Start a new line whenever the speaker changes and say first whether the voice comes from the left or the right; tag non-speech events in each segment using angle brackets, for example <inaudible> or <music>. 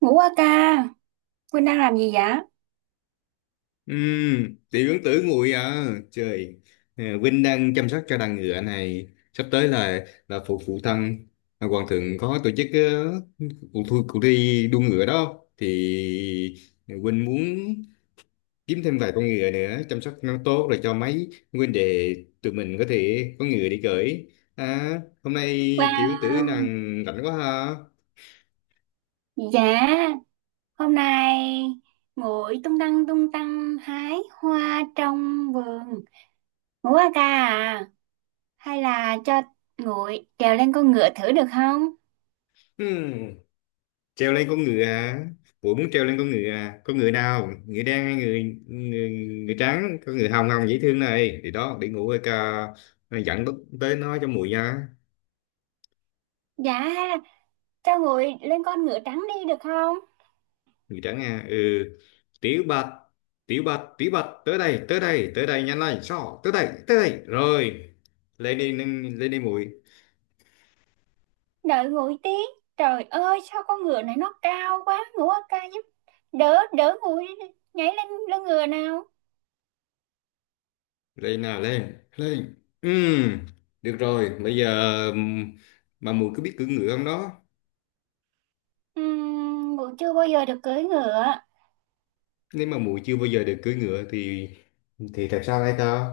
right: Ngủ qua ca, Quynh đang làm gì vậy?
left: Ừ, tiểu ứng tử nguội à. Trời. Vinh đang chăm sóc cho đàn ngựa này, sắp tới là phụ phụ thân, hoàng thượng có tổ chức, cuộc thi đua ngựa đó, thì Vinh muốn kiếm thêm vài con ngựa, nữa chăm sóc nó tốt rồi cho mấy huynh đệ tụi mình có thể có ngựa đi cưỡi. à, Hôm nay tiểu ứng tử
right: Wow,
left: nàng rảnh quá ha.
right: dạ, hôm nay ngồi tung tăng hái hoa trong vườn. Ngủ qua ca à? Hay là cho nguội trèo lên con ngựa thử được không?
left: Ừ. Treo lên con ngựa à, ủa, muốn treo lên con ngựa à? Con ngựa nào, ngựa đen hay người người, người trắng, con ngựa hồng hồng dễ thương này, thì đó để ngủ ca dẫn bức tới nó cho mùi nha.
right: Dạ, hay là cho nguội lên con ngựa trắng đi được không?
left: Người trắng à? Ừ. Tiểu bạch, tiểu bạch, tiểu bạch, tới đây, tới đây, tới đây, nhanh lên, sao, tới đây, tới đây rồi. Lên đi mùi.
right: Đợi nguội tí. Trời ơi, sao con ngựa này nó cao quá. Ngủ qua ca giúp đỡ, đỡ nguội nhảy lên lưng ngựa nào.
left: Lên nào, lên lên. Ừ, được rồi, bây giờ mà mùi có biết cưỡi ngựa không đó?
right: Nguội chưa bao giờ được cưỡi ngựa.
left: Nếu mà muội chưa bao giờ được cưỡi ngựa thì thật sao đây ta?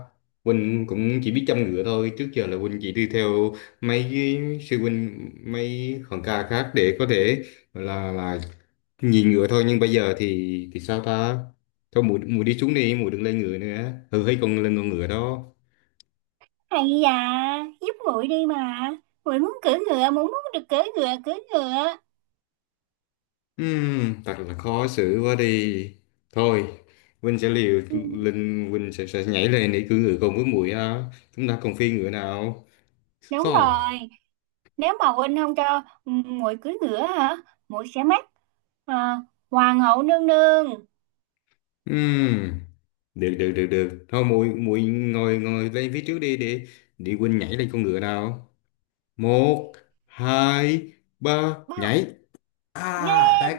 left: Huynh cũng chỉ biết chăm ngựa thôi, trước giờ là Huynh chỉ đi theo mấy cái sư huynh, mấy hòn ca khác để có thể gọi là nhìn ngựa thôi, nhưng bây giờ thì sao ta? Thôi muội muội đi xuống đi, muội đừng lên ngựa nữa, ừ, hay còn lên con ngựa đó.
right: Hay da, giúp muội đi mà. Muội muốn cưỡi ngựa, muội muốn được cưỡi ngựa, cưỡi ngựa.
left: Thật là khó xử quá đi, thôi Huynh sẽ liều
right: Ừ,
left: lên, sẽ nhảy lên để cưỡi ngựa cùng với muội ha, chúng ta còn phi ngựa nào
right: đúng
left: sao.
right: rồi, nếu mà huynh không cho ừ, muội cưỡi ngựa hả? Muội sẽ mất à, hoàng hậu nương nương.
left: Ừm, Được được được được, thôi muội muội ngồi ngồi lên phía trước đi, để Quynh nhảy lên con ngựa nào. Một, hai, ba,
right: Ba,
left: nhảy! À
right: yeah,
left: đấy,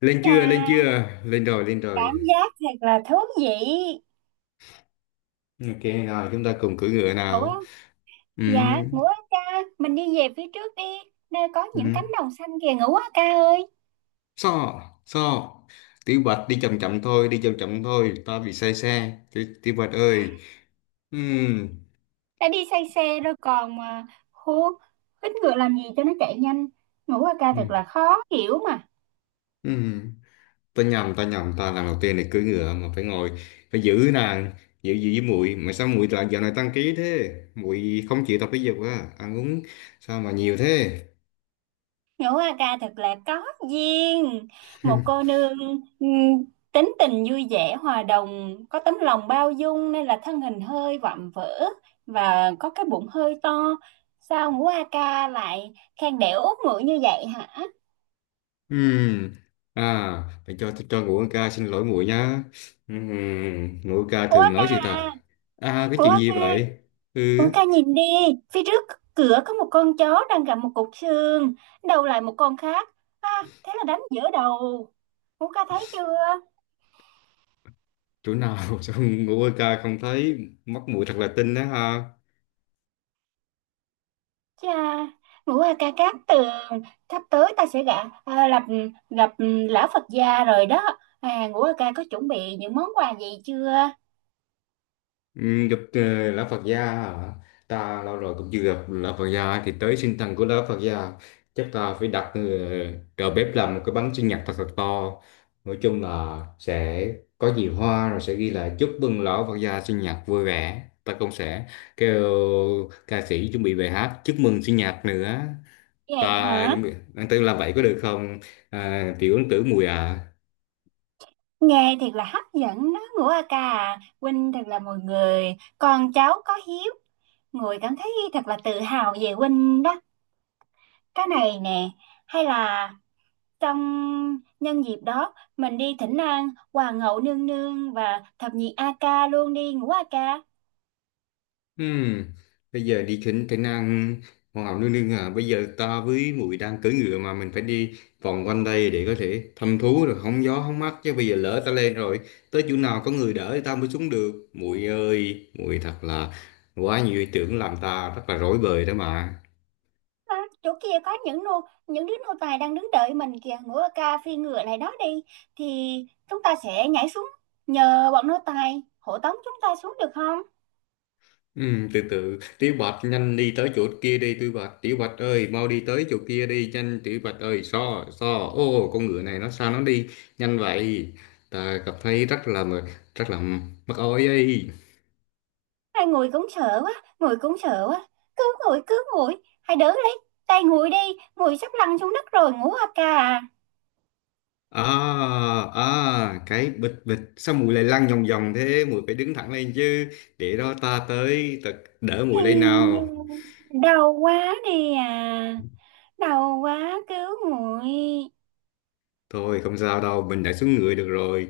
left: lên
right: chà,
left: chưa, lên chưa? Lên rồi, lên rồi.
right: cảm giác thật là thú vị.
left: Ok rồi, chúng ta cùng cưỡi ngựa
right: Ngủ á,
left: nào.
right: dạ,
left: Ừm,
right: ngủ á ca, mình đi về phía trước đi. Nơi có những cánh
left: ừm,
right: đồng xanh kìa, ngủ á ca ơi.
left: so so tiểu bạch đi chậm chậm thôi, đi chậm chậm thôi, ta bị say xe, tiểu bạch ơi. Ừm,
right: Đã đi say xe rồi còn mà hú hít ngựa làm gì cho nó chạy nhanh. Ngũ a ca thật
left: ừm,
right: là khó hiểu mà.
left: ừm. Tao nhầm, tao lần đầu tiên này cưỡi ngựa mà phải ngồi, phải giữ nàng, giữ giữ với muội, mà sao muội lại dạo này tăng ký thế, muội không chịu tập thể dục á, ăn uống sao mà nhiều thế?
right: Ngũ A Ca thật là có duyên. Một cô
left: <laughs>
right: nương, ừm, tính tình vui vẻ hòa đồng, có tấm lòng bao dung nên là thân hình hơi vạm vỡ và có cái bụng hơi to. Sao Ngũ A Ca lại khen đẻ út ngựa như vậy hả?
left: Ừm, à Phải cho, ngũ ca xin lỗi muội nhá. Ngũ ca
right: Ngũ A
left: thường
right: Ca,
left: nói gì ta? À, cái
right: Ngũ
left: chuyện
right: A
left: gì
right: Ca,
left: vậy? Ừ,
right: ủa ca nhìn đi, phía trước cửa có một con chó đang gặm một cục xương, đầu lại một con khác. À, thế là đánh giữa đầu. Ngũ ca thấy chưa?
left: chỗ nào? <laughs> Sao ngũ ca không thấy, mắt muội thật là tinh đó ha.
right: Chà, ngũ ca ca cát tường, sắp tới ta sẽ gặp, à, gặp, gặp lão Phật gia rồi đó. À, ngũ ca ca có chuẩn bị những món quà gì chưa?
left: Ừ, gặp lão Phật gia hả? Ta lâu rồi cũng chưa gặp lão Phật gia, thì tới sinh thần của lão Phật gia chắc ta phải đặt đầu bếp làm một cái bánh sinh nhật thật thật to, nói chung là sẽ có nhiều hoa, rồi sẽ ghi là chúc mừng lão Phật gia sinh nhật vui vẻ, ta cũng sẽ kêu ca sĩ chuẩn bị bài hát chúc mừng sinh nhật nữa.
right: Vậy
left: Ta
right: hả?
left: chuẩn bị anh tư làm vậy có được không, à, tiểu ấn tử mùi à?
right: Nghe thiệt là hấp dẫn đó, ngũ ca ca. À. Huynh thật là một người, con cháu có hiếu. Người cảm thấy thật là tự hào về Huynh đó. Cái này nè, hay là trong nhân dịp đó, mình đi Thỉnh An, Hoàng hậu nương nương và thập nhị A ca luôn đi Ngũ A ca.
left: Ừm, Bây giờ đi khỉnh cái năng hoàng hậu nương nương à? Bây giờ ta với muội đang cưỡi ngựa mà, mình phải đi vòng quanh đây để có thể thăm thú rồi hóng gió hóng mát chứ, bây giờ lỡ ta lên rồi, tới chỗ nào có người đỡ thì ta mới xuống được, muội ơi muội thật là quá nhiều ý tưởng làm ta rất là rối bời đó mà.
right: À, chỗ kia có những nô những đứa nô tài đang đứng đợi mình kìa, Ngũ A ca phi ngựa lại đó đi thì chúng ta sẽ nhảy xuống, nhờ bọn nô tài hộ tống chúng ta xuống được không?
left: Ừ, từ từ Tiểu Bạch, nhanh đi tới chỗ kia đi Tiểu Bạch, Tiểu Bạch ơi mau đi tới chỗ kia đi nhanh, Tiểu Bạch ơi, so so ô, con ngựa này nó sao nó đi nhanh vậy, ta cảm thấy rất là mắc oi ấy.
right: Hai người cũng sợ quá, người cũng sợ quá. Cứ ngồi, hãy đỡ lấy tay ngồi đi, ngồi sắp lăn xuống đất rồi Ngũ A ca.
left: À à, cái bịch bịch sao mùi lại lăn vòng vòng thế, mùi phải đứng thẳng lên chứ, để đó ta tới, ta đỡ mùi lên nào.
right: Ai, đau quá đi à. Đau quá cứu nguội.
left: Thôi không sao đâu, mình đã xuống người được rồi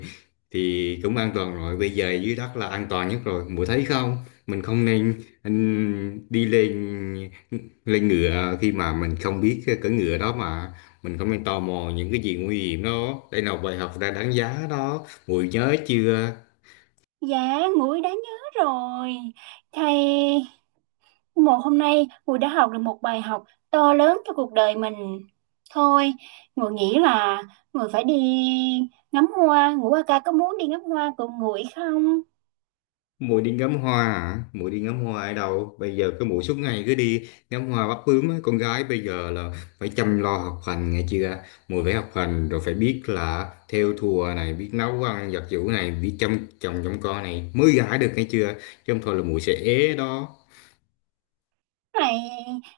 left: thì cũng an toàn rồi. Bây giờ dưới đất là an toàn nhất rồi. Muội thấy không? Mình không nên đi lên, ngựa khi mà mình không biết cái cưỡi ngựa đó mà, mình không nên tò mò những cái gì nguy hiểm đó. Đây là một bài học ra đáng giá đó. Muội nhớ chưa?
right: Dạ, nguội đã nhớ rồi. Thầy, một hôm nay nguội đã học được một bài học to lớn cho cuộc đời mình. Thôi, nguội nghĩ là nguội phải đi ngắm hoa. Ngũ ca có muốn đi ngắm hoa cùng nguội không?
left: Mũi đi ngắm hoa hả? Mũi đi ngắm hoa ở đâu? Bây giờ cái mũi suốt ngày cứ đi ngắm hoa bắt bướm á. Con gái bây giờ là phải chăm lo học hành nghe chưa? Mũi phải học hành, rồi phải biết là thêu thùa này, biết nấu ăn giặt giũ này, biết chăm chồng chăm con này mới gả được nghe chưa? Chứ không thôi là mũi sẽ ế đó.
right: Này,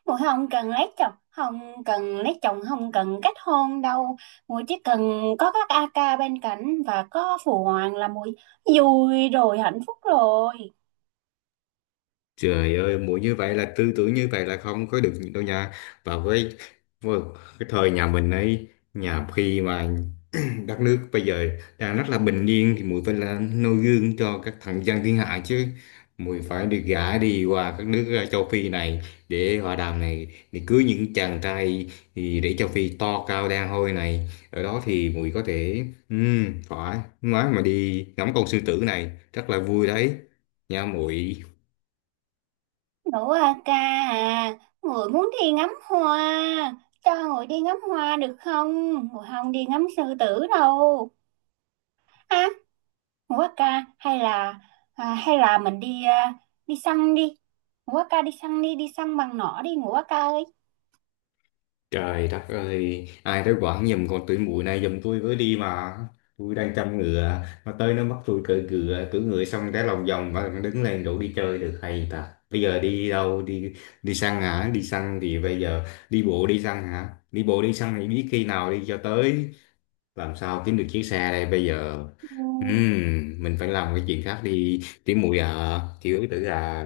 right: nguội không cần lấy chồng, không cần lấy chồng, không cần kết hôn đâu. Nguội chỉ cần có các AK bên cạnh và có phụ hoàng là nguội vui rồi, hạnh phúc rồi.
left: Trời ơi, mũi như vậy là tư tưởng như vậy là không có được đâu nha. Và với, với cái thời nhà mình ấy, nhà khi mà <clears throat> đất nước bây giờ đang rất là bình yên thì muội phải là noi gương cho các thằng dân thiên hạ chứ, muội phải được gả đi qua các nước, châu Phi này để hòa đàm này, để cưới những chàng trai thì, để châu Phi to cao đen hôi này, ở đó thì muội có thể phải nói mà đi ngắm con sư tử này rất là vui đấy nha muội.
right: Nữ à ca à, người muốn đi ngắm hoa, cho người đi ngắm hoa được không? Người không đi ngắm sư tử đâu. À, nữ à ca, hay là à, hay là mình đi à, đi săn đi. Nữ à ca đi săn đi, đi săn bằng nỏ đi nữ à ca ơi.
left: Trời đất ơi, ai tới quảng giùm con tuổi mụi này giùm tôi với đi mà. Tôi đang chăm ngựa, mà tới nó bắt tôi cưỡi ngựa xong cái lòng vòng mà nó đứng lên đủ đi chơi được hay ta. Bây giờ đi đâu, đi đi săn hả? Đi săn thì bây giờ đi bộ đi săn hả? Đi bộ đi săn thì biết khi nào đi cho tới, làm sao kiếm được chiếc xe đây bây giờ.
right: Ừ,
left: Mình phải làm cái chuyện khác đi, tỉ muội à, kiểu tử à.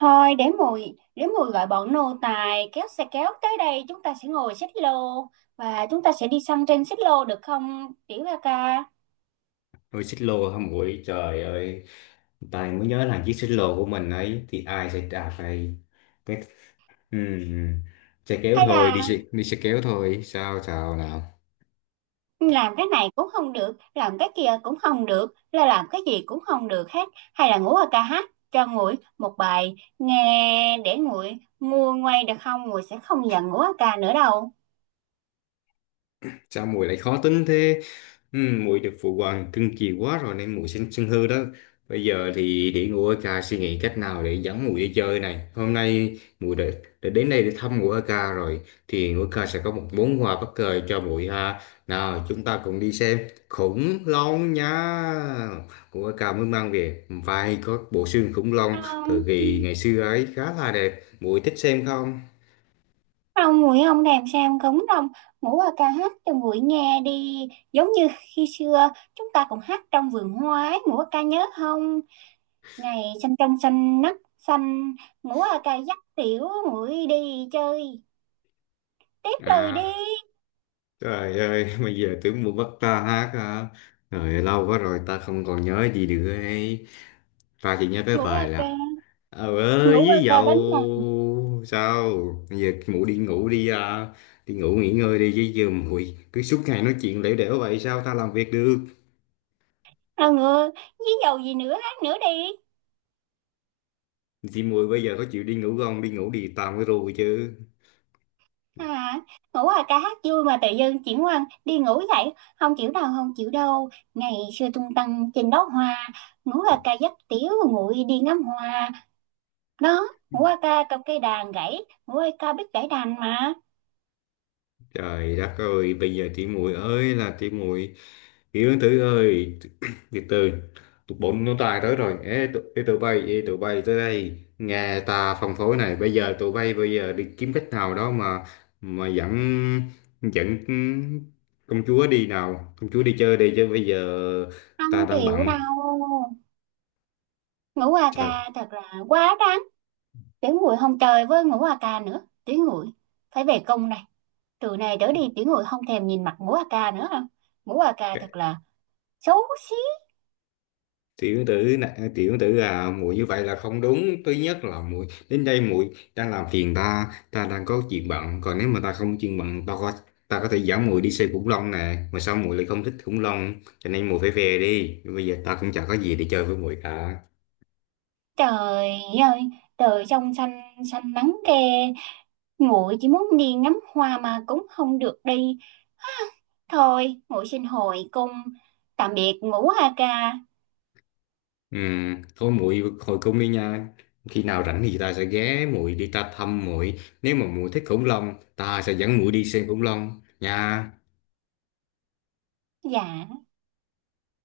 right: thôi để mùi gọi bọn nô tài kéo xe kéo tới đây, chúng ta sẽ ngồi xích lô và chúng ta sẽ đi săn trên xích lô được không? Tiểu ca ca.
left: Ôi xích lô hả muội, trời ơi, tài mới nhớ là chiếc xích lô của mình ấy thì ai sẽ đạp này, cái ừm, xe kéo
right: Hay
left: thôi,
right: là
left: đi xe kéo thôi, sao sao nào.
right: làm cái này cũng không được, làm cái kia cũng không được, là làm cái gì cũng không được hết, hay là ngủ ở ca hát cho nguội một bài nghe để nguội nguôi ngoai được không? Nguội sẽ không giận ngủ ở ca nữa đâu.
left: Sao muội lại khó tính thế? Ừ, muội được phụ hoàng cưng chiều quá rồi nên muội sinh sân hư đó. Bây giờ thì để ngồi ca suy nghĩ cách nào để dẫn muội đi chơi này. Hôm nay đã đến đây để thăm ngũ ca rồi thì ngũ ca sẽ có một món quà bất ngờ cho muội ha. Nào, chúng ta cùng đi xem khủng long nha. Ngũ ca mới mang về vài có bộ xương khủng long thời
right: không
left: kỳ ngày xưa ấy khá là đẹp. Muội thích xem không?
right: không nguội không thèm sang cống đâu. Ngủ ở ca hát cho nguội nghe đi, giống như khi xưa chúng ta cũng hát trong vườn hoa ấy, ngủ ở ca nhớ không? Ngày xanh trong xanh nắng xanh, ngủ ở ca dắt tiểu nguội đi chơi, tiếp lời đi.
left: À, trời ơi, <laughs> bây giờ tưởng muốn bắt ta hát hả? Rồi lâu quá rồi ta không còn nhớ gì được ấy. Ta chỉ nhớ cái
right: Ngủ ở
left: bài
right: ca,
left: là ờ ơi
right: ngủ qua
left: với
right: ca đánh nè.
left: dầu sao? Bây giờ mụ đi ngủ đi à. Đi ngủ nghỉ ngơi đi chứ, giờ muội cứ suốt ngày nói chuyện lẻo đẻo vậy sao ta làm việc được?
right: À ngựa với dầu gì nữa, hát nữa đi.
left: Chị muội bây giờ có chịu đi ngủ không? Đi ngủ đi tạm với rồi chứ.
right: À, ngủ qua ca hát vui mà tự dưng chuyển qua đi ngủ dậy, không chịu đâu, không chịu đâu. Ngày xưa tung tăng trên đó hoa, ngủ qua ca dắt tiểu nguội đi ngắm hoa đó. Ngủ qua ca cầm cây đàn gãy, ngủ qua ca biết gãy đàn mà.
left: Trời đất ơi, bây giờ tí muội ơi là tí muội, Yến Tử ơi, <clears throat> từ từ, tụi bốn nó tài tới rồi. Ê, tụi bay, ê, tụi bay tới đây. Nghe ta phân phối này, bây giờ tụi bay bây giờ đi kiếm cách nào đó mà dẫn dẫn công chúa đi nào, công chúa đi chơi đi chứ bây giờ
right: không
left: ta đang
right: chịu
left: bận.
right: đâu Ngủ qua
left: Sao?
right: ca thật là quá đáng. Tiểu nguội không chơi với ngủ qua ca nữa. Tiểu nguội phải về công này. Từ này trở đi tiểu người không thèm nhìn mặt ngũ a ca nữa hả. Ngũ a ca thật là xấu xí.
left: Tiểu tử này, tiểu tử à, muội như vậy là không đúng, thứ nhất là muội đến đây muội đang làm phiền ta, ta đang có chuyện bận, còn nếu mà ta không chuyện bận ta có thể dẫn muội đi xem khủng long nè, mà sao muội lại không thích khủng long, cho nên muội phải về đi, bây giờ ta cũng chẳng có gì để chơi với muội cả.
right: Trời ơi, trời trong xanh, xanh nắng ke, muội chỉ muốn đi ngắm hoa mà cũng không được đi. Thôi muội xin hồi cung, tạm biệt ngũ a ca.
left: Ừ, thôi muội hồi cung đi nha, khi nào rảnh thì ta sẽ ghé muội đi, ta thăm muội, nếu mà muội thích khủng long ta sẽ dẫn muội đi xem khủng long nha.
right: Dạ.